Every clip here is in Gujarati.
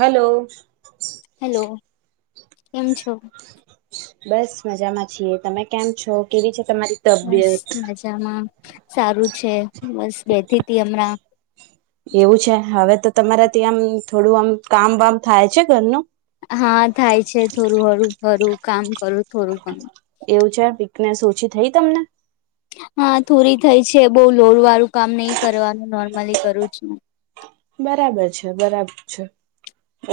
હલો- - હેલો કેમ છો બસ મજામાં છીએ તમે કેમ છો કેવી છે તમારી- - બસ મજામાં સારું છે બસ બેઠ ત હમણાં એવું છે હવે તો તમારા ત્યાં આમ થોડું આમ કામ વામ થાય છે ઘરનું- - હા થાય છે થોડું હડું ઘરું કામ કરું થોડું પણ- - એવું છે ફિટનેસ ઓછી થઈ તમને? હા થોરી થઈ છે બઉ લોર વાળું કામ નહી કરવાનું નોર્મલી કરું છુ. બરાબર છે બરાબર છે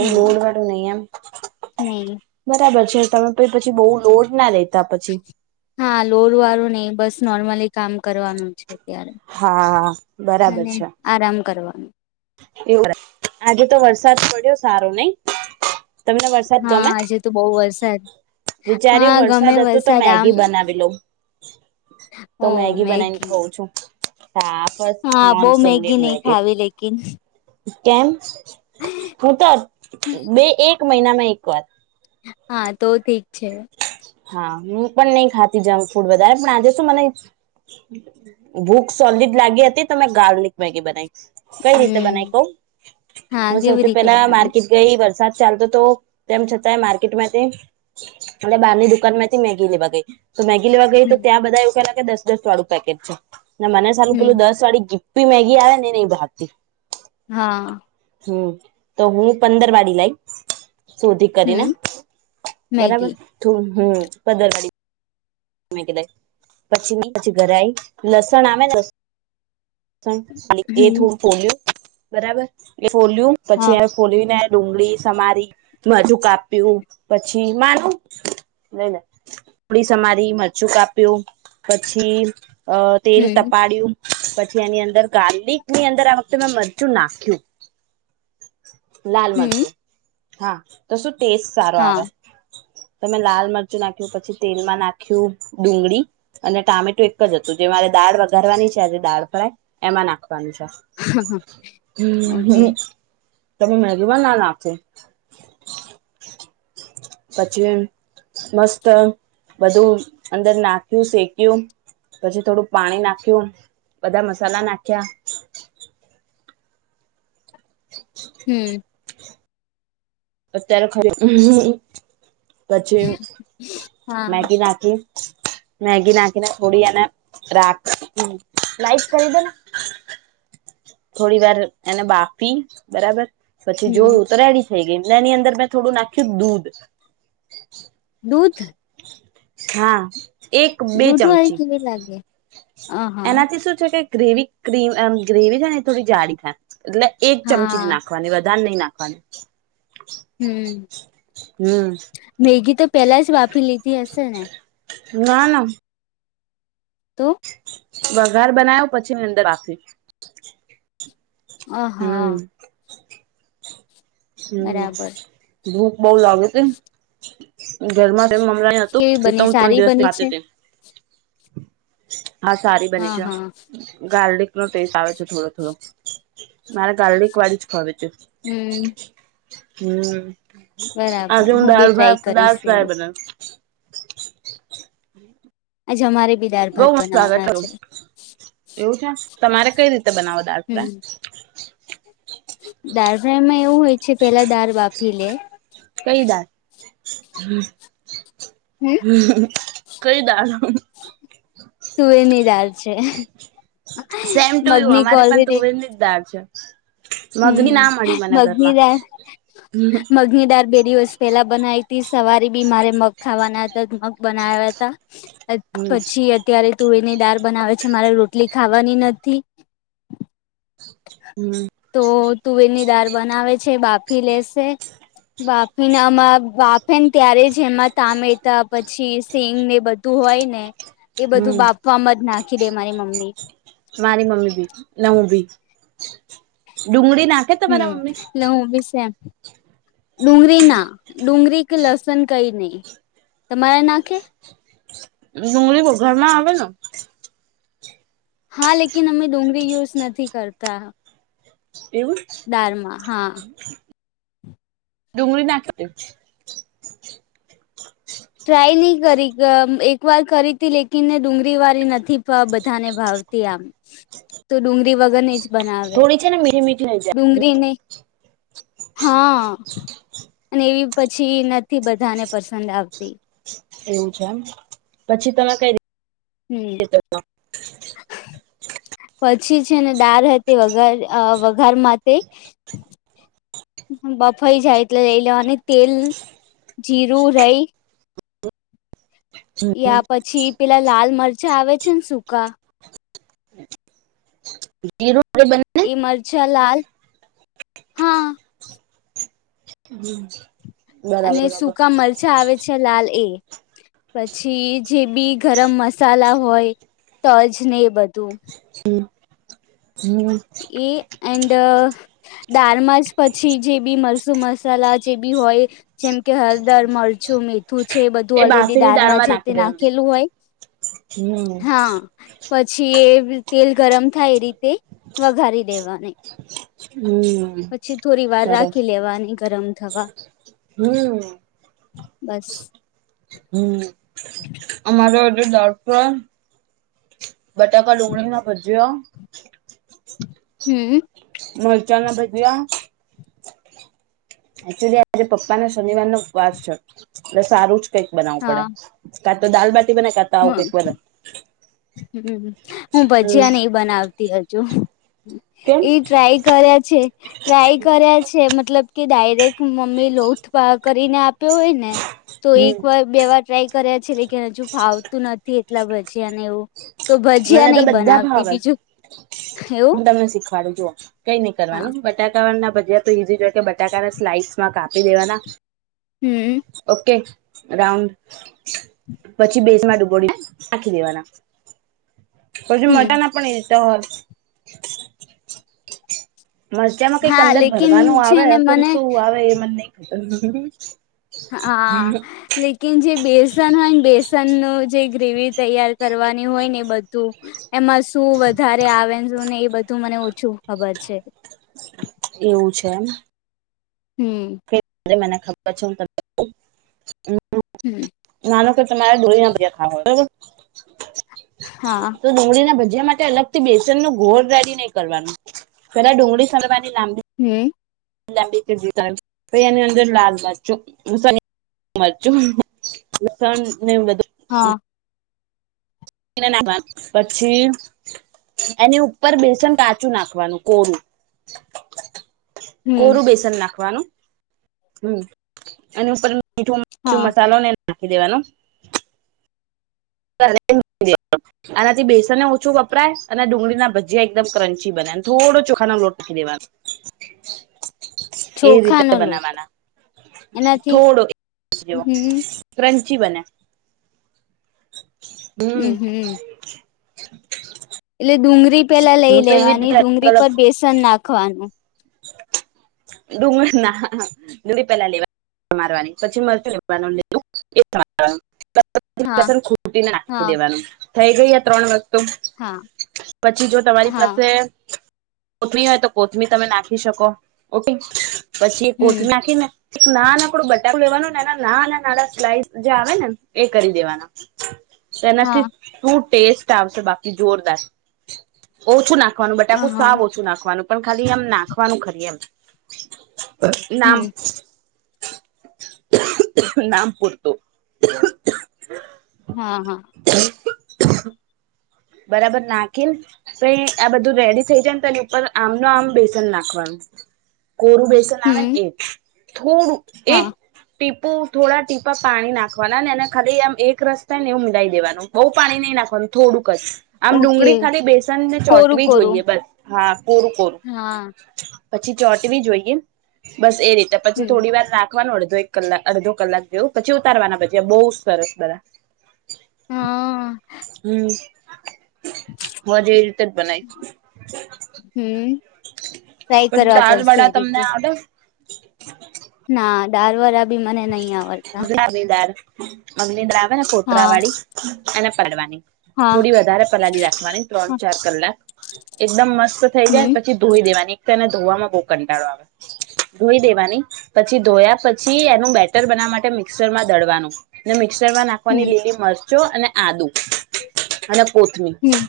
હમ વાળું નહિ એમ- નહી - બરાબર છે તમે પણ પછી બહુ લોડ ના લેતા પછી. હા લોર વાળું નહ બસ નોર્મલી કામ કરવાનું જ- - અત્યારે. હા બરાબર અને છે આરામ કરવા એવ આજે તો વરસાદ પડ્યો સારો નહી તમને વરસાદ હા ગમે? આજે તો બહુ વરસાદ હા વિચાર્યું ગમે વરસાદ હતું તો આમ મેગી બનાવી લઉં તો મેગી બનાવીને ખઉં છું હા મોનસુંર મેગી કેન કેમ હું તો બે એક મહિનામાં એક વાર હા તો ઠીક છે. હા હું પણ નઈ ખાતી જમ ફૂડ વધારે પણ આજે શું મને ભૂખ સોલડ લાગી હતી તો મેં ગાર્લિક મેગી બનાવી કઈ રીતે બનાવી હમ કવ હા હું કેવી સૌથી રીતે પેલા બનાવી માર્કેટ ગઈ વરસાદ ચાલતો તો તેમ છતાંય માર્કેટમાંથી અનેટ બારની દુકાન માંથી મેગી લેવા ગઈ તો મેગી લેવા ગઈ હમ તો ત્યાં બધા એવું કેલા કે દસ દસ વાળું પેકેટ છે ને મને સામેું હમ પેલું દસ વાળી ગીપ્પી મેગી આવે ને નહી ભહાતી હા. હમ તો હું પંદર વાડી લઈ શોધી કરીને હમ બરાબર મેગી થ હમ પદરવાડી. મે કીધ પછી ની ગરાય લસણ આવેને લ એ હમ થોડું પોલું બરાબર એ પોલિું હા પછી. ખોલીને ડુંગળી સમારી મજું કાપ્યું પછી માનું ન આપડી સમાજ મરચું કાપ્યું પછી તેલ હમ તપાડ્યું પછી એની અંદર ગાર્લિક ની અંદર આ વખતે મેં મરચું નાખ્યું- લાલ હમ મચું હા તો શું ટેસ્ટ સારો હા આવે તમે લાલ મરચું નાખ્યું પછી તેલમાં નાખ્યું ડુંગળી અને ટામેટો એક જ હતું જે મારે દાળ વઘારવાની છે આજે દાળ ફ્રાય એમાં નાખવાનું છે હમ ઓકે હમ. તમે મે કેવા ના નાખે પછી મસ્ત બધું અંદર નાખ્યું શેક્યું પછી થોડું પાણી નાખ્યું બધા મસાલા નાખ્યા હમ્. અત્યારે ખરી પછી હા મેગી નાખી મેગી નાકી ના થોડી અને રાખ લાઈટ કરી દેને થોડી વાર એને બાફી બરાબર પછી હમ જોયું તો રેડી થઈ ગઈ એની અંદર મેં થોડું નાખ્યું દૂધ દૂધ. હા એક બે દૂધ વાળી ચમચી કેવી લાગે? અ હા એનાથી શું છે કે ગ્રેવી ક્રીમ ગ્રેવી છે ને એ થોડી જાડીી થાય એટલે એક ચમચી જ હા નાખવાની વધારે નહી નાખવાની. હમ હમ મેગી તો પેલા જ વાપરી લીધી હશે ને ના ના. તો? વઘાર બનાવ્યો પછીની અંદર રાખી હ હમ હા. હમ બરાબર ભૂખ બઉ લાગે છે ઘરમાં તેમ હું કેવી ત બની ત્રણ સારી બની છે દિવસથી હા સારી બની હા છે હા ગાર્લિક. નો ટેસ્ટ આવે છે થોડો થોડો મારે ગારડ એક વાળી જ ખવે છે. હમ. હમ બરાબર આજે હું બી ડળ ભા ટ્રાય દળ કરીશ ફાય એવી બના. આજ અમારે બિ. બઉ મસ્ સ્વાગત હતું એવું છે તમારે કઈ રીતે બનાવો દાત. દાર ફ્રાયમાં એવું હોય છે પેલા દાર બાફી લે. કઈ દળ કઈ દળ. તું એની દાલ છે. સેમ ટુ યુ મગની અમારે પણ કોલરેડી તું એ જદાર છે. મગની ના હમ મળી મને ઘરમાં મગનીદાર હમ મગનીદાર બેરી વસ્ત. પેલા બનાવી હતી સવારે બી મારે મગ ખાવાના હતા મગ બના્યા હતા. હમ પછી અત્યારે તુળીની દાળ બનાવે છે મારે રોટલી ખાવાની નથી. હમ. તો તુવેરની દાળ બનાવે છે બાફી લેશે. બાફેનમાં બાફેન ત્યારે જ એમાં તમેતા પછી સેંગ ને બધા. તું હોય ને એ બધું હમ બાપવામાં જ નાખી દે મારી મમ્મી. મારી મમ્મી ભી નવું ભી ડુંગળી નાખ. હમ એટલે હું બી છેમ. ડુંગળી ના ડુંગરી કે લસણ કઈ નહી તમારા નાખે. ડુંંગળરી ઘર માં આવે ન. હા લેકન અમે ડુંગળી યુઝ નથી કરતા. એવું. દારમાં હા. ડુંગળરી નાખી દ. ટ્રાય નહી કરી એક વાર કરી હતી લેકિન ને ડુંગળી વાળી નથી બધાને ભાવ. આમ તો ડુંગી વગર જ બનાવે થોડી છે ને મીઠી મીઠી રહી જાય ડુંગળીને. હા અને એવી પછી નથી બધાને પસંદ આવતી. તે. એવું છે એમ પછી તમે કઈ. હમ. રીતે પછી છે ને દાળ હતી વઘાર વઘાર માટે. બફાઈ જાય એટલે લઈ લેવા અને તેલ જીરું રહી. યા પછી પેલા લાલ મરચા આવે છે ને સુૂકા. [unintelligible] એ મરચા લાલ હા. હમ. અને સૂકા મરચાં આવે છે લાલ એ. પછી જે બી ગરમ મસાલા હોય તોજ ને એ બધું. હમ હમ. એ એન્ડ. દાળમાં જ પછી જે બી મરસું મસાલા જે બી હોય. જેમ કે હળદર મરચું મીઠ. તું છે બધું એ ઓલરેડી બાફીની દળમાં દાળમાં છે તે નાખી દેવાનું. નાખેલું હોય હમ હા. પછી એ તેલ ગરમ થાય એ રીતે વઘારી દેવાની. હમ. પછી થોડી વાર સરસ રાખી લેવાની ગરમ થવા. હમ. બસ. હમ અમારોધ દો્ટ. બટાકા લૂણી ના ભૂજ્યો હમ મરચા ના ભજ્યા એકચુલી આજે પપ્પાના શનિવાર નો ઉવાસ છે બસ સારું જ કંઈક બનાવવું પડે હા કાતો દાલ બાટી બના કા તો આવ ક હમ બર હમ હું ભજીયા નહ બનાવતી હજુ કેમ એ ટ્રાય કર્યા છે ટ્રાય કર્યા છે મતલબ કે ડાયરેક્ટ મમ્મી લોટ કરીને આપ્યો હોય ને તો એક હમ. વાર બે વાર ટ્રાય કર્યા છે લેક હજુ ફાવતું નથી એટલા પછી અને એવું તો મને ભજીયા તો નહી બધા બનાવતી ભાવ છે. બીજું એવું હું તમને શીખવાડું જોુ કઈ નઈ હા કરવાનું બટાકા ના ભજ તો ઈઝી જોય કે બટાકા ના સ્લાઇડ માં કાપી દેવાના હમ ઓકે રાઉન્ડ પછી બેઝમાં ડૂબડી નાખી દેવાના પછી હમ મટા ના પણ એ હોર મજજામાં કઈક હા અંદર લેકિન ભરવાનું છે આવે ને પણ મને શું આવે એ મને નઈ ખબર હા લેકન જે બેસન હોય ને બેસનનું જે ગ્રેવી તૈયાર કરવાની હોય ને એ બધું એમાં શું વધારે આવે ને એ બધું મને ઓછું ખબર છે. એવું છે એમ હમ મને ખબર છે [unintelligible] હમ્ નાનો કે તમારે ડોળ ના બધા ખાવો બરોબર હા તો ડુંગળીના ભજયા માટે અલગ બેસન નું ઘોળ રેડી નહીં કરવાનું પેલા ડુંગળી સરવાની લાંબી હમ બ જ તો એની અંદર લાલ મરચો હ મરચુ [unintelligible] હા ના પછી એની ઉપર બેસન કાચું નાખવાનું કોરું [inaudible] હમ કોરું બેસન નાખવાનું હમ એની ઉપર મીઠું મું હા મસાલો ને નાખી દેવાનો [unintelligible] આનાથી બેસનને ઓછું વપરાય અને ડુંગળી ના ભજીયા એકદમ ક્રંચી બનાય ને થોડો ચોખાનો લોટ નાખી દેવાનો. [inaudible] એ રીતે ચોખાનો લોટ બનાવાના એનાથી થોડો હમ ક્રંચી બને હમ એટલે ડુંગળી પેલા લઈ હું તો એવી લેવાની રીતે ડુંગળી પર બેસન નાખવાનું [inaudible] ડુંગર ના ડુંળી પેલા લેવા મારવાની પછી મરચ લેવાનું લીધ હા ખૂટી નાખી હા દેવાનું થઈ ગય આ ત્રણ વખત હા પછી જો તમારી હા પાસે કોથમીર હોય તો કોથમીર તમે નાખી નાખી શકો ઉટી પછી એ કોથમીર હમ નાખી ને ના ના આપડું બટાટું લેવાનું ને એના ના નાના નાના સ્લાઈસ જે આવે ને એ કરી દેવાના તેનાથી હા શું ટેસ્ટ આવશે બાકી જોરદાર ઓછું નાખવાનું બટાકુ હા સાવ ઓછું નાખવાનું પણ ખાલી આમ નાખ નાખવાનું ખરી એમ નામ હમ નામ પૂરતું હા હા હ બરાબર નાખીન તો આ બધું રેડી થઈ જાય ને તોની ઉપર આમ નું આમ બેસન નાખવાનું કોરું બેસન ના હમ એ થોડું હા એક ટીપુ થોડા ટીપા પાણી નાખવાના ને એને ખાલી આમ એક રસ્તા ને એવું મિલાઈ દેવાનું બઉ પાણી નહી નાખવા થોડું આમ ઓકે ડુંગળી ખાલી બેસનને કોરું ચોટવી કોરું જોઈએ બસ હા પર હા પછી ચોટવી જોઈએ બસ એ રીતે પછી હમ થોડી વાર રાખ વાનું અડધો એક કલાક અડધો કલાક જેવું પછી ઉતારવાના પછી બહુ સરસ બધા હા હમ્મ મજ એવી રીતે જ બનાય હમ્મ ટ્રાય પછી કરવા દાલ પડશે વડા એ તમને રીતે આવડે ના ડાર વરા બદલા આવી દાર અમને હેને આવે ને કોતરા હા વાળી અને પાડવાની હા થોડી વધારે પલાળી રાખવાની ત્રણ ચાર કલાક એકદમ મસ્ત થઈ જાય હમ પછી ધોઈ દેવાની એક તો એને ધોવામાં બહુ કંટાળો આવે ધોઈ દેવાની પછી ધોયા પછી બેટર બનાવા માટે મિક્સર માં દડવાનું મિક્સર માં નાખવાની હમ લીલી મ ચો અને આદુ અને કોથમીર હમ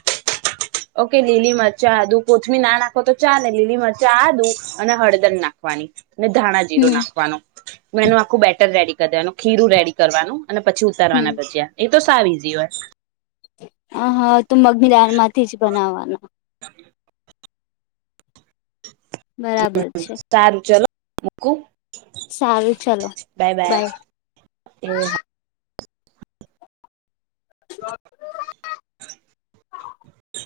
ઓકે લીલી મરચા આદું કોથમી નાખો તો ચાલેને લીલી મરચા આદું અને હળદર નાખવાની ને ધાણા જીરો હમ નાખવાનો એનું આખું બેટર રેડી કરી દેવાનું ખીરું રેડી કરવાનું અને પછી ઉતારવાના હમ ભજ્યા એ તો સાવ ઈઝી હોય હ હા તું મગની દાનમાંથી જ બનાવવાનું [unintelligible] બરાબર છે સારું ચલો મૂકું સારું ચલો બાય બાય એ હા હ